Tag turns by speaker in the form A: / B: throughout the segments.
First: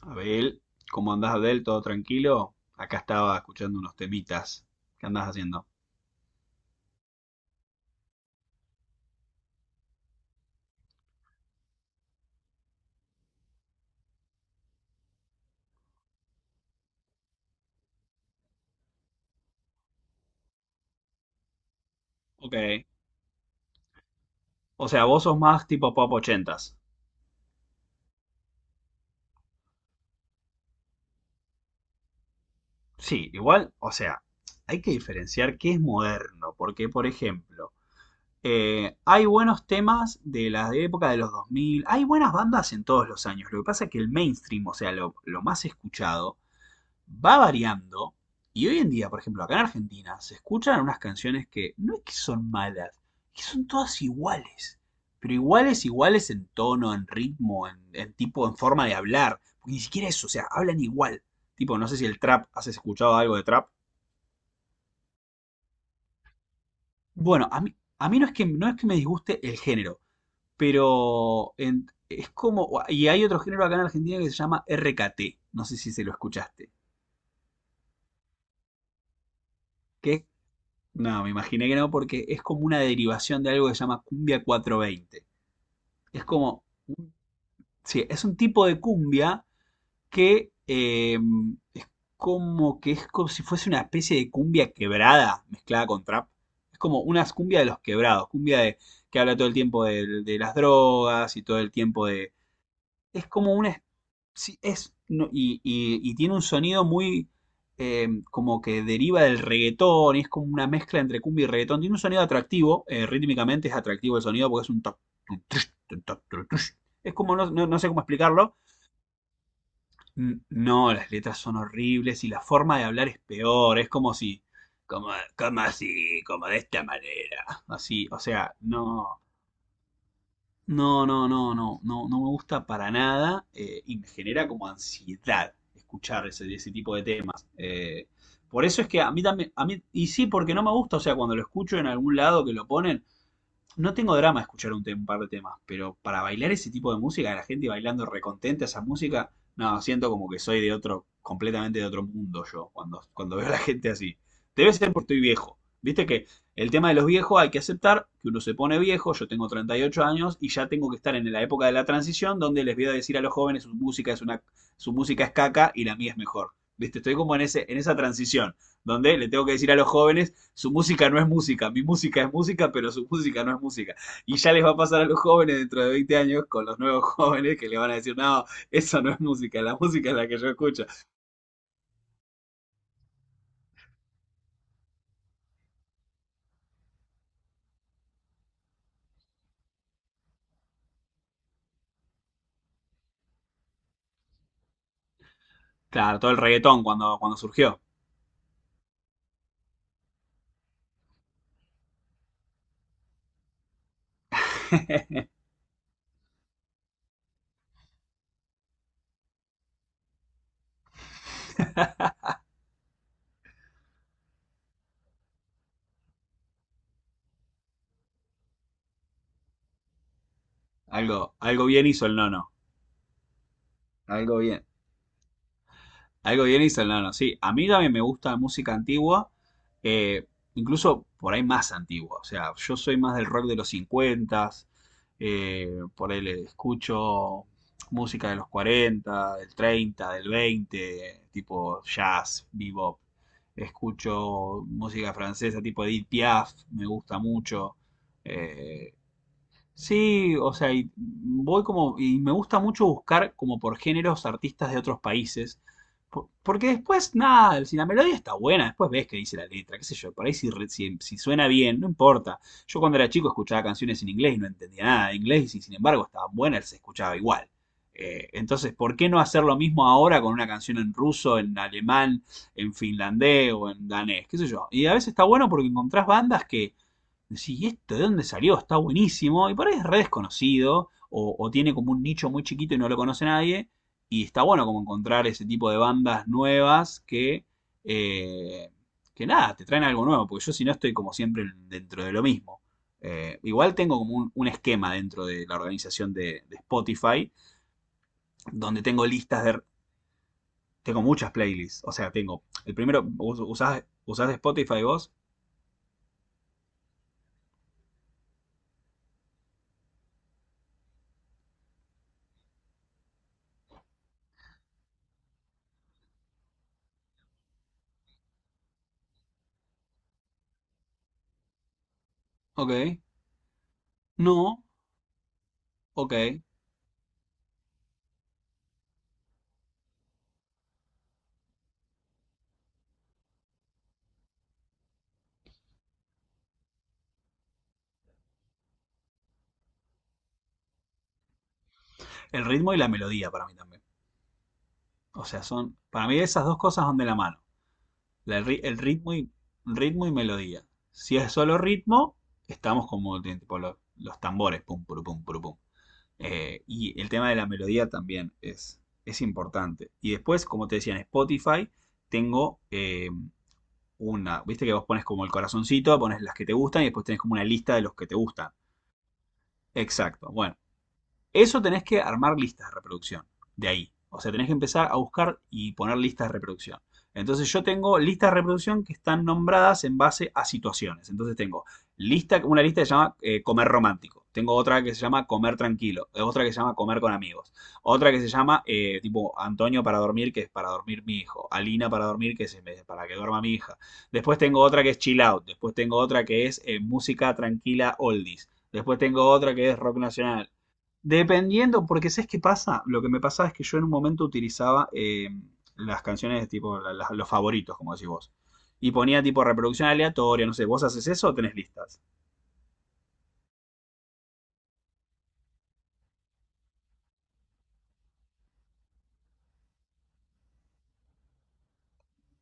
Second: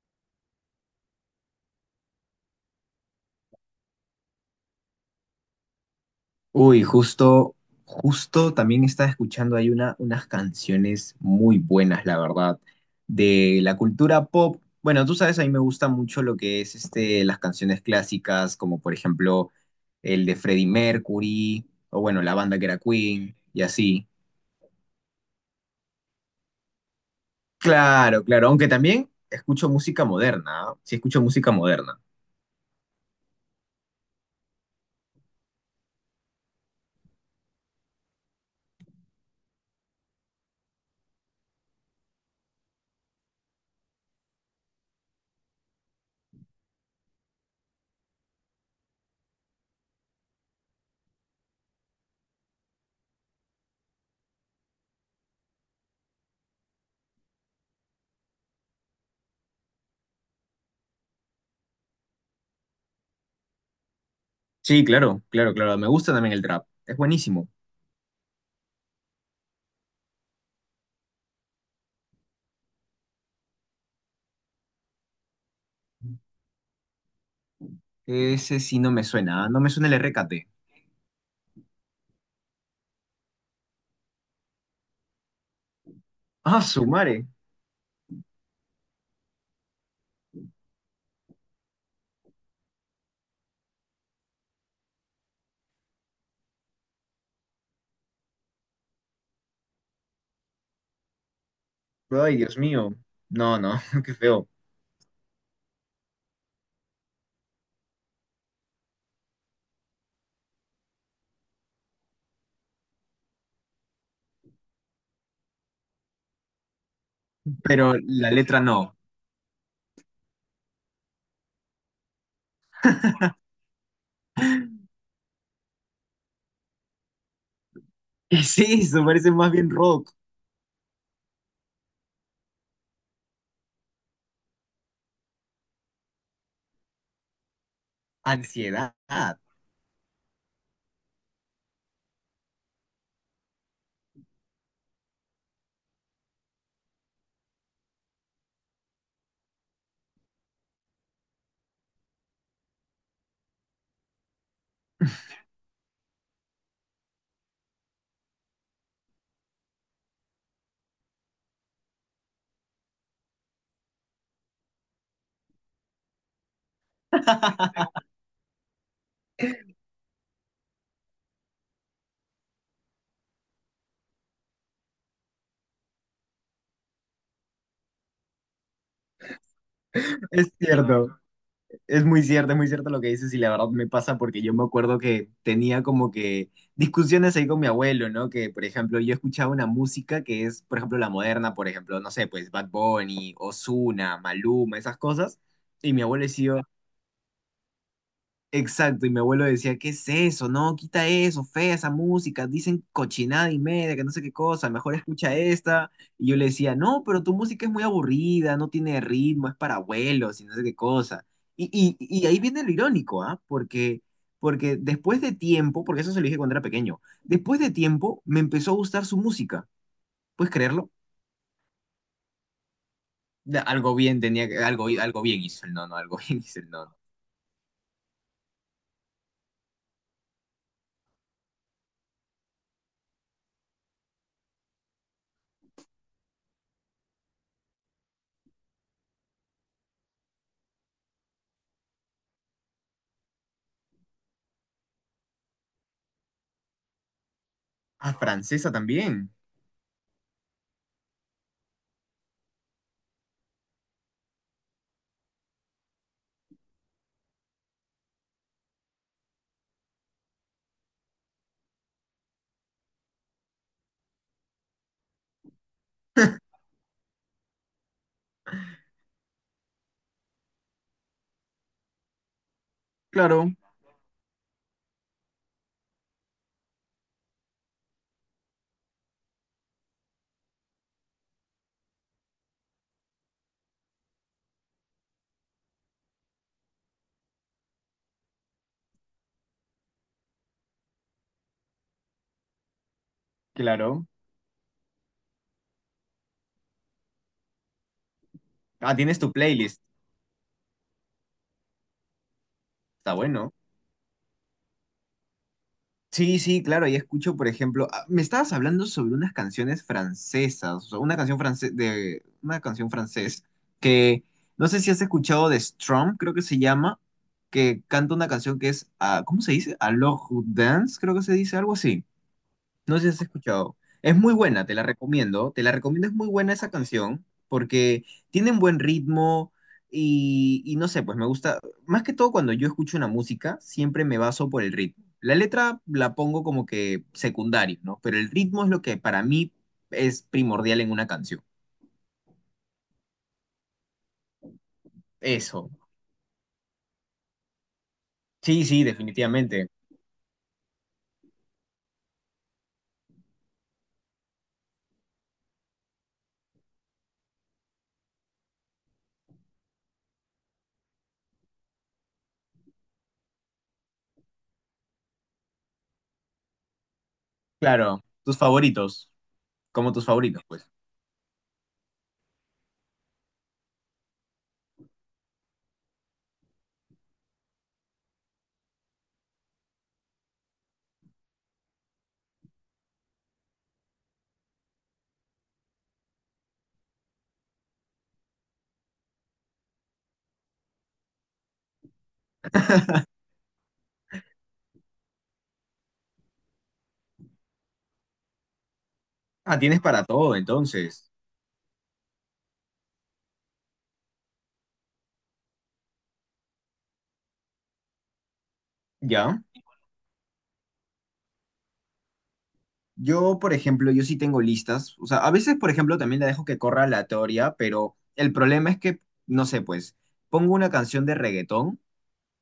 A: Abel, ¿cómo andás, Abel? ¿Todo tranquilo? Acá estaba escuchando unos temitas. ¿Qué andás haciendo?
B: Uy, justo, justo también estaba escuchando ahí unas canciones muy buenas, la verdad, de la cultura pop. Bueno, tú sabes, a mí me gusta mucho lo que es las canciones clásicas, como por ejemplo el de Freddie Mercury, o bueno, la banda que era
A: Ok.
B: Queen, y así.
A: O sea, vos sos más tipo pop ochentas.
B: Claro, claro, aunque también escucho música moderna, ¿ah? Sí, escucho música moderna.
A: Sí, igual, o sea, hay que diferenciar qué es moderno, porque, por ejemplo, hay buenos temas de la época de los 2000. Hay buenas bandas en todos los años. Lo que pasa es que el mainstream, o sea, lo más escuchado, va variando. Y hoy en día, por ejemplo, acá en Argentina, se escuchan unas canciones que no es que son malas, que son todas iguales. Pero iguales, iguales en tono, en ritmo, en tipo, en forma de hablar. Porque ni siquiera eso, o sea, hablan igual. Tipo, no sé si el trap, ¿has escuchado algo de trap?
B: Sí, claro, claro, claro, me gusta también el trap, es
A: Bueno,
B: buenísimo.
A: a mí no es que me disguste el género, pero es como, y hay otro género acá en Argentina que se llama RKT, no sé si se lo escuchaste,
B: Ese sí no me suena, ¿ah? No me suena el
A: que es.
B: RKT.
A: No, me imaginé que no, porque es como una derivación de algo que se llama cumbia 420. Es
B: Ah,
A: como,
B: su madre.
A: sí, es un tipo de cumbia que es como que es como si fuese una especie de cumbia quebrada mezclada con trap. Es como una cumbia de los quebrados, cumbia de, que habla todo el tiempo de las drogas y todo el tiempo de.
B: Ay, Dios mío.
A: Es como
B: No, no,
A: una,
B: qué feo.
A: sí, es, no, y tiene un sonido muy como que deriva del reggaetón, y es como una mezcla entre cumbia y reggaetón. Tiene un sonido atractivo, rítmicamente es atractivo el sonido porque es un. Toc, tun, tush, tun, toc, tun, tush. Es como, no, no sé
B: Pero
A: cómo
B: la
A: explicarlo.
B: letra no.
A: No, las letras son horribles y la forma de hablar es peor, es como si. Como, como así, como de esta manera. Así, o
B: ¿Qué
A: sea,
B: es eso?
A: no.
B: Parece más bien rock.
A: No, no, no, no, no, no me gusta para nada y me genera como ansiedad escuchar ese tipo de temas. Por eso es
B: Ansiedad.
A: que a mí también, a mí, y sí, porque no me gusta, o sea, cuando lo escucho en algún lado que lo ponen, no tengo drama escuchar un par de temas, pero para bailar ese tipo de música, la gente bailando recontenta esa música, no, siento como que soy de otro, completamente de otro mundo yo, cuando veo a la gente así. Debe ser porque estoy viejo. Viste que el tema de los viejos hay que aceptar que uno se pone viejo, yo tengo 38 años y ya tengo que estar en la época de la transición donde les voy a decir a los jóvenes su música es una, su música es caca y la mía es mejor. Viste, estoy como en ese, en esa transición donde le tengo que decir a los jóvenes su música no es música, mi música es música, pero su música no es música. Y ya les va a pasar a los jóvenes dentro de 20 años con los nuevos jóvenes que le van a decir, no, eso no es música, la música es la que yo
B: Es
A: escucho.
B: cierto. Es muy cierto, es muy cierto lo que dices y la verdad me pasa porque yo me acuerdo que tenía como que discusiones ahí con mi abuelo, ¿no? Que, por ejemplo, yo escuchaba una música que es, por ejemplo, la moderna, por ejemplo, no sé, pues Bad Bunny, Ozuna, Maluma, esas cosas. Y mi
A: Claro,
B: abuelo
A: todo el
B: decía,
A: reggaetón cuando surgió.
B: exacto, y mi abuelo decía, ¿qué es eso? No, quita eso, fea esa música, dicen cochinada y media, que no sé qué cosa, mejor escucha esta. Y yo le decía, no, pero tu música es muy aburrida, no tiene ritmo, es para abuelos y no sé qué cosa. Y, y ahí viene lo irónico, ¿ah? Porque después de tiempo, porque eso se lo dije cuando era pequeño, después de tiempo me empezó a gustar su música, ¿puedes creerlo?
A: Algo bien hizo el nono.
B: Da- Algo bien
A: Algo
B: tenía que,
A: bien.
B: algo, algo bien hizo el nono, algo bien
A: Algo
B: hizo
A: bien
B: el nono.
A: instalado, sí. A mí también me gusta la música antigua, eh, incluso por ahí más antigua. O sea, yo soy más del rock de los 50, eh, por ahí le escucho música de los 40 del 30 del 20 tipo jazz, bebop. Escucho música francesa tipo Edith Piaf, me gusta mucho.
B: Ah, francesa
A: Eh,
B: también.
A: Sí, o sea, y voy como, y me gusta mucho buscar como por géneros artistas de otros países, porque después, nada, si la melodía está buena, después ves qué dice la letra, qué sé yo, por ahí si, si suena bien, no importa. Yo cuando era chico escuchaba canciones en inglés y no entendía nada de inglés y sin embargo estaban buenas, se escuchaba igual. Entonces, ¿por qué no hacer lo mismo ahora con una canción en ruso, en alemán, en
B: Claro,
A: finlandés o en danés? ¿Qué sé yo? Y a veces está bueno porque encontrás bandas que decís, ¿y esto de dónde salió? Está buenísimo. Y por ahí es re desconocido, o tiene como un nicho muy chiquito y no lo conoce nadie. Y está bueno como encontrar ese tipo de bandas nuevas eh, que nada, te traen algo nuevo, porque yo si no estoy como siempre dentro de lo mismo. Igual tengo
B: claro.
A: como un esquema dentro de la organización de Spotify, donde
B: Ah,
A: tengo
B: tienes tu
A: listas de.
B: playlist.
A: Tengo muchas playlists, o sea, tengo. El primero,
B: Está
A: ¿us-
B: bueno.
A: ¿usás, usás Spotify vos?
B: Sí, sí, claro, ahí escucho, por ejemplo, ah, me estabas hablando sobre unas canciones francesas, o sea, una canción france- de una canción francés que no sé si has escuchado de Strom, creo que se llama, que canta una canción que es, ah, ¿cómo se dice? Alors Dance, creo que se dice algo así. No
A: Ok.
B: sé si has escuchado. Es muy
A: No,
B: buena, te la recomiendo. Te la recomiendo,
A: ok.
B: es muy buena esa canción porque tiene un buen ritmo y no sé, pues me gusta. Más que todo cuando yo escucho una música, siempre me baso por el ritmo. La letra la pongo como que secundario, ¿no? Pero el ritmo es lo que para mí es primordial en una canción.
A: El ritmo y la melodía para mí también. O sea,
B: Eso.
A: son. Para mí esas dos cosas son de la mano.
B: Sí,
A: El
B: sí,
A: ritmo y,
B: definitivamente.
A: ritmo y melodía. Si es solo ritmo, estamos como tipo, los tambores. Pum, puru, pum, puru, pum. Y el tema de la melodía también es importante. Y después, como te decía, en Spotify tengo una. Viste que vos pones como el corazoncito, pones las que te gustan y después tenés como una lista de los
B: Claro,
A: que te
B: tus
A: gustan.
B: favoritos, como tus
A: Exacto.
B: favoritos,
A: Bueno.
B: pues.
A: Eso tenés que armar listas de reproducción, de ahí. O sea, tenés que empezar a buscar y poner listas de reproducción. Entonces yo tengo listas de reproducción que están nombradas en base a situaciones. Entonces tengo lista, una lista que se llama comer romántico. Tengo otra que se llama comer tranquilo. Otra que se llama comer con amigos. Otra que se llama tipo Antonio para dormir, que es para dormir mi hijo. Alina para dormir, que es para que duerma mi hija. Después tengo otra que es chill out. Después tengo otra que es música tranquila oldies. Después tengo otra
B: Ah,
A: que es
B: tienes
A: rock
B: para todo,
A: nacional.
B: entonces.
A: Dependiendo, porque ¿sabes qué pasa? Lo que me pasaba es que yo en un momento utilizaba las canciones de tipo los favoritos, como decís vos. Y ponía
B: ¿Ya?
A: tipo reproducción aleatoria, no sé, ¿vos haces eso o tenés listas?
B: Yo, por ejemplo, yo sí tengo listas. O sea, a veces, por ejemplo, también la dejo que corra aleatoria, pero el problema es que, no sé, pues, pongo una canción de reggaetón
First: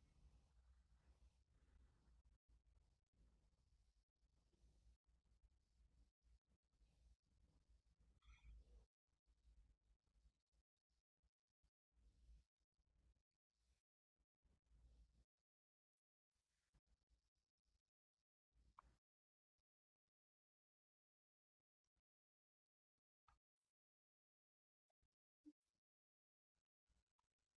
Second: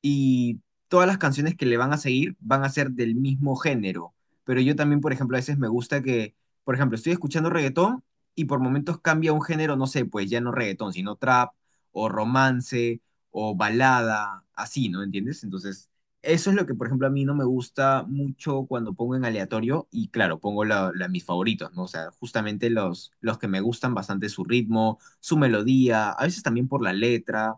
B: y todas las canciones que le van a seguir van a ser del mismo género. Pero yo también, por ejemplo, a veces me gusta que, por ejemplo, estoy escuchando reggaetón y por momentos cambia un género, no sé, pues ya no reggaetón, sino trap o romance o balada, así, ¿no? ¿Entiendes? Entonces, eso es lo que, por ejemplo, a mí no me gusta mucho cuando pongo en aleatorio y claro, pongo mis favoritos, ¿no? O sea, justamente los que me gustan bastante su ritmo, su melodía, a veces también por la letra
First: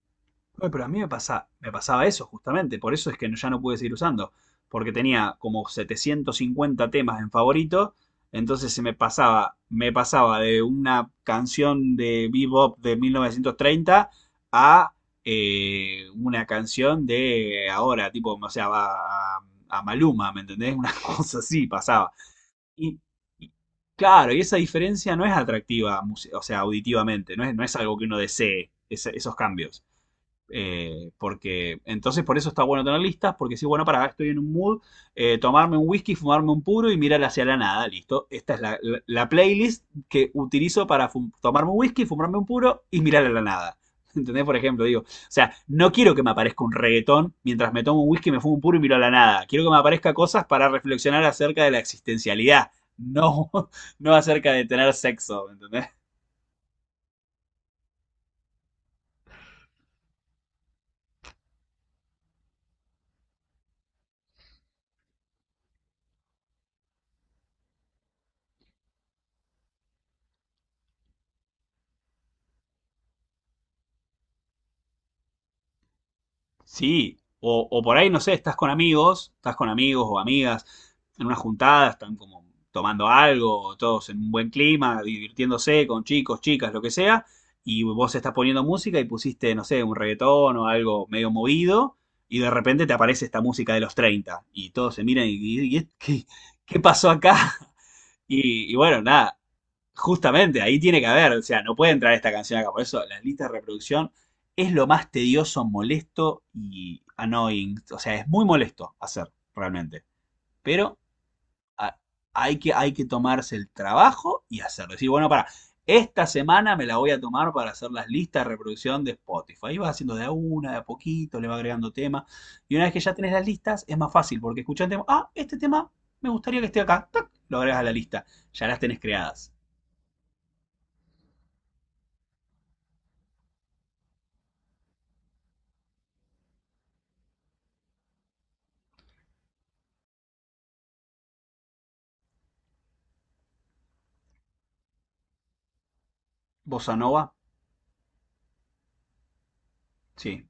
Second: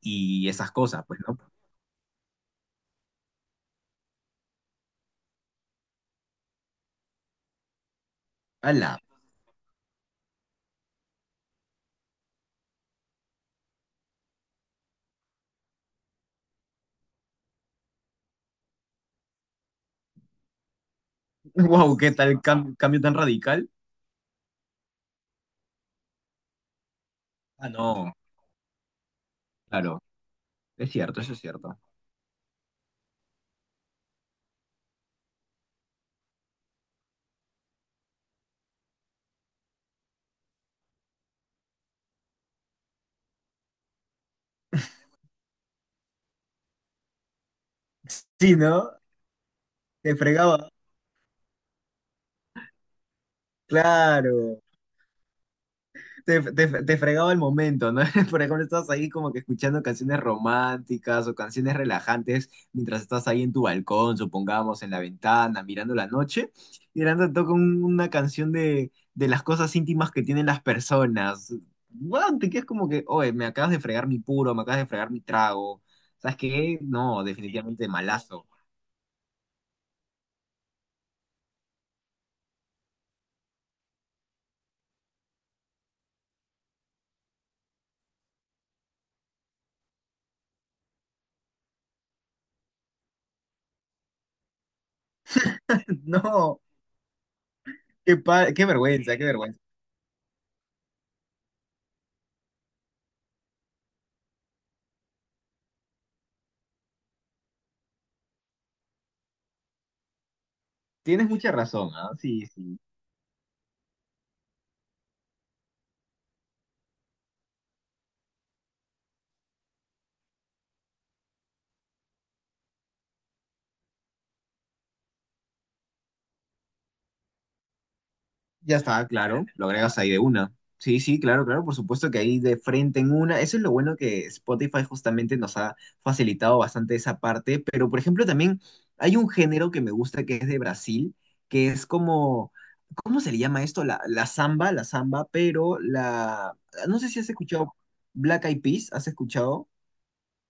B: y
A: Oye,
B: esas
A: pero a mí
B: cosas,
A: me
B: pues, ¿no?
A: pasa, me pasaba eso justamente, por eso es que ya no pude seguir usando, porque tenía como 750 temas en favorito, entonces se
B: ¡Hala!
A: me pasaba de una canción de bebop de 1930 a una canción de ahora, tipo, o sea, a, a Maluma, ¿me entendés? Una cosa así
B: Wow,
A: pasaba.
B: ¿qué tal cam-
A: Y,
B: cambio tan
A: y-
B: radical?
A: claro, y esa diferencia no es atractiva, o sea, auditivamente, no es, no
B: Ah,
A: es algo que
B: no,
A: uno desee, esos cambios.
B: claro, es cierto, eso es cierto.
A: Porque entonces por eso está bueno tener listas, porque si, bueno, para, acá estoy en un mood, tomarme un whisky, fumarme un puro y mirar hacia la nada, listo. Esta es la playlist que utilizo para tomarme un whisky, fumarme un puro y mirar a la nada. ¿Entendés? Por ejemplo, digo, o sea, no quiero que me aparezca un reggaetón mientras me tomo un whisky, me fumo
B: Sí,
A: un puro y
B: ¿no?
A: miro a la nada. Quiero que me aparezca
B: Te
A: cosas para
B: fregaba.
A: reflexionar acerca de la existencialidad, no, no acerca
B: Claro.
A: de tener sexo, ¿entendés?
B: Te fregaba el momento, ¿no? Por ejemplo, estás ahí como que escuchando canciones románticas o canciones relajantes mientras estás ahí en tu balcón, supongamos, en la ventana, mirando la noche, y de la nada toca un- una canción de las cosas íntimas que tienen las personas. Bueno, te quedas como que, oye, me acabas de fregar mi puro, me acabas de fregar mi trago. ¿Sabes qué?
A: Sí,
B: No,
A: o
B: definitivamente
A: por ahí, no sé,
B: malazo.
A: estás con amigos o amigas en una juntada, están como tomando algo, todos en un buen clima, divirtiéndose con chicos, chicas, lo que sea, y vos estás poniendo música y pusiste, no sé, un reggaetón o algo medio movido, y de repente te aparece esta música de los 30 y todos se miran y ¿qué,
B: No,
A: qué pasó acá?
B: qué, pa- qué
A: Y bueno,
B: vergüenza, qué
A: nada,
B: vergüenza.
A: justamente, ahí tiene que haber, o sea, no puede entrar esta canción acá. Por eso, las listas de reproducción es lo más tedioso, molesto y annoying. O sea, es muy molesto hacer, realmente. Pero
B: Tienes mucha razón,
A: a-
B: ¿ah? Sí,
A: hay que,
B: sí.
A: hay que tomarse el trabajo y hacerlo. Decir, bueno, para, esta semana me la voy a tomar para hacer las listas de reproducción de Spotify. Ahí vas haciendo de a una, de a poquito, le vas agregando temas. Y una vez que ya tenés las listas, es más fácil, porque escuchás el tema, ah, este tema me gustaría que esté acá. ¡Tac! Lo agregas a la lista. Ya
B: Ya
A: las tenés
B: está, claro,
A: creadas.
B: lo agregas ahí de una. Sí, sí, claro, claro, por supuesto que ahí de frente en una. Eso es lo bueno que Spotify justamente nos ha facilitado bastante esa parte, pero por ejemplo también hay un género que me gusta que es de Brasil, que es como, ¿cómo se le llama esto? La samba, la samba, pero la,
A: Bossa
B: no sé si
A: Nova,
B: has escuchado Black Eyed Peas, ¿has escuchado?
A: sí.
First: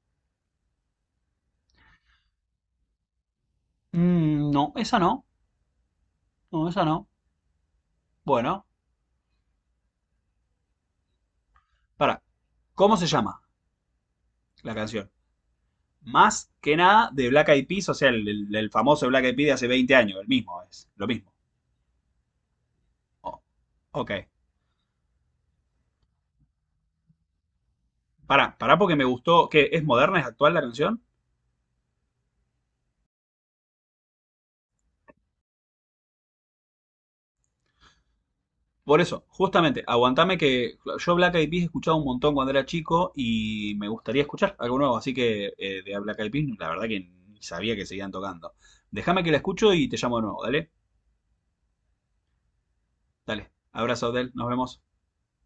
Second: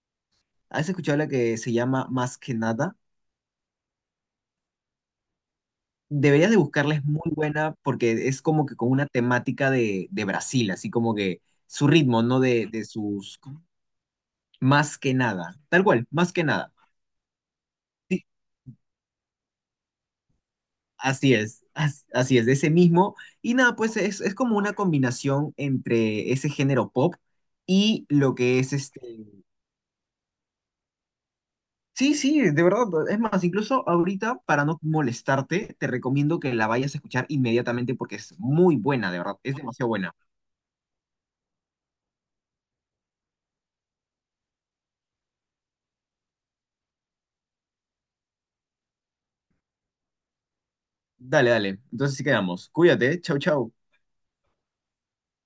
B: ¿Has escuchado la que se llama Más que nada?
A: Mm, no, esa no.
B: Deberías de
A: No, esa
B: buscarla, es
A: no.
B: muy buena porque es como
A: Bueno,
B: que con una temática de Brasil, así como que su
A: para.
B: ritmo, ¿no? De
A: ¿Cómo se
B: sus...
A: llama la
B: Más
A: canción?
B: que nada, tal cual, más que
A: Más
B: nada.
A: que nada de Black Eyed Peas, o sea,
B: Sí,
A: el famoso Black Eyed Peas de hace 20 años, el mismo, es lo mismo.
B: así es, as- así es, de ese mismo.
A: Oh,
B: Y nada, pues
A: ok.
B: es como una combinación entre ese género pop y lo
A: Pará,
B: que
A: pará
B: es
A: porque me
B: este...
A: gustó, que es moderna, es actual la canción.
B: Sí, sí, de verdad. Es más, incluso ahorita, para no molestarte, te recomiendo que la vayas a escuchar inmediatamente porque es muy
A: Por
B: buena, de
A: eso,
B: verdad, es
A: justamente,
B: demasiado buena.
A: aguantame que yo Black Eyed Peas he escuchado un montón cuando era chico y me gustaría escuchar algo nuevo, así que de Black Eyed Peas, la verdad que ni sabía que seguían tocando. Déjame que la escucho y te llamo de nuevo, dale,
B: Dale, dale. Entonces sí quedamos. Cuídate. Chau,
A: dale.
B: chau.
A: Abrazo, Del, nos vemos.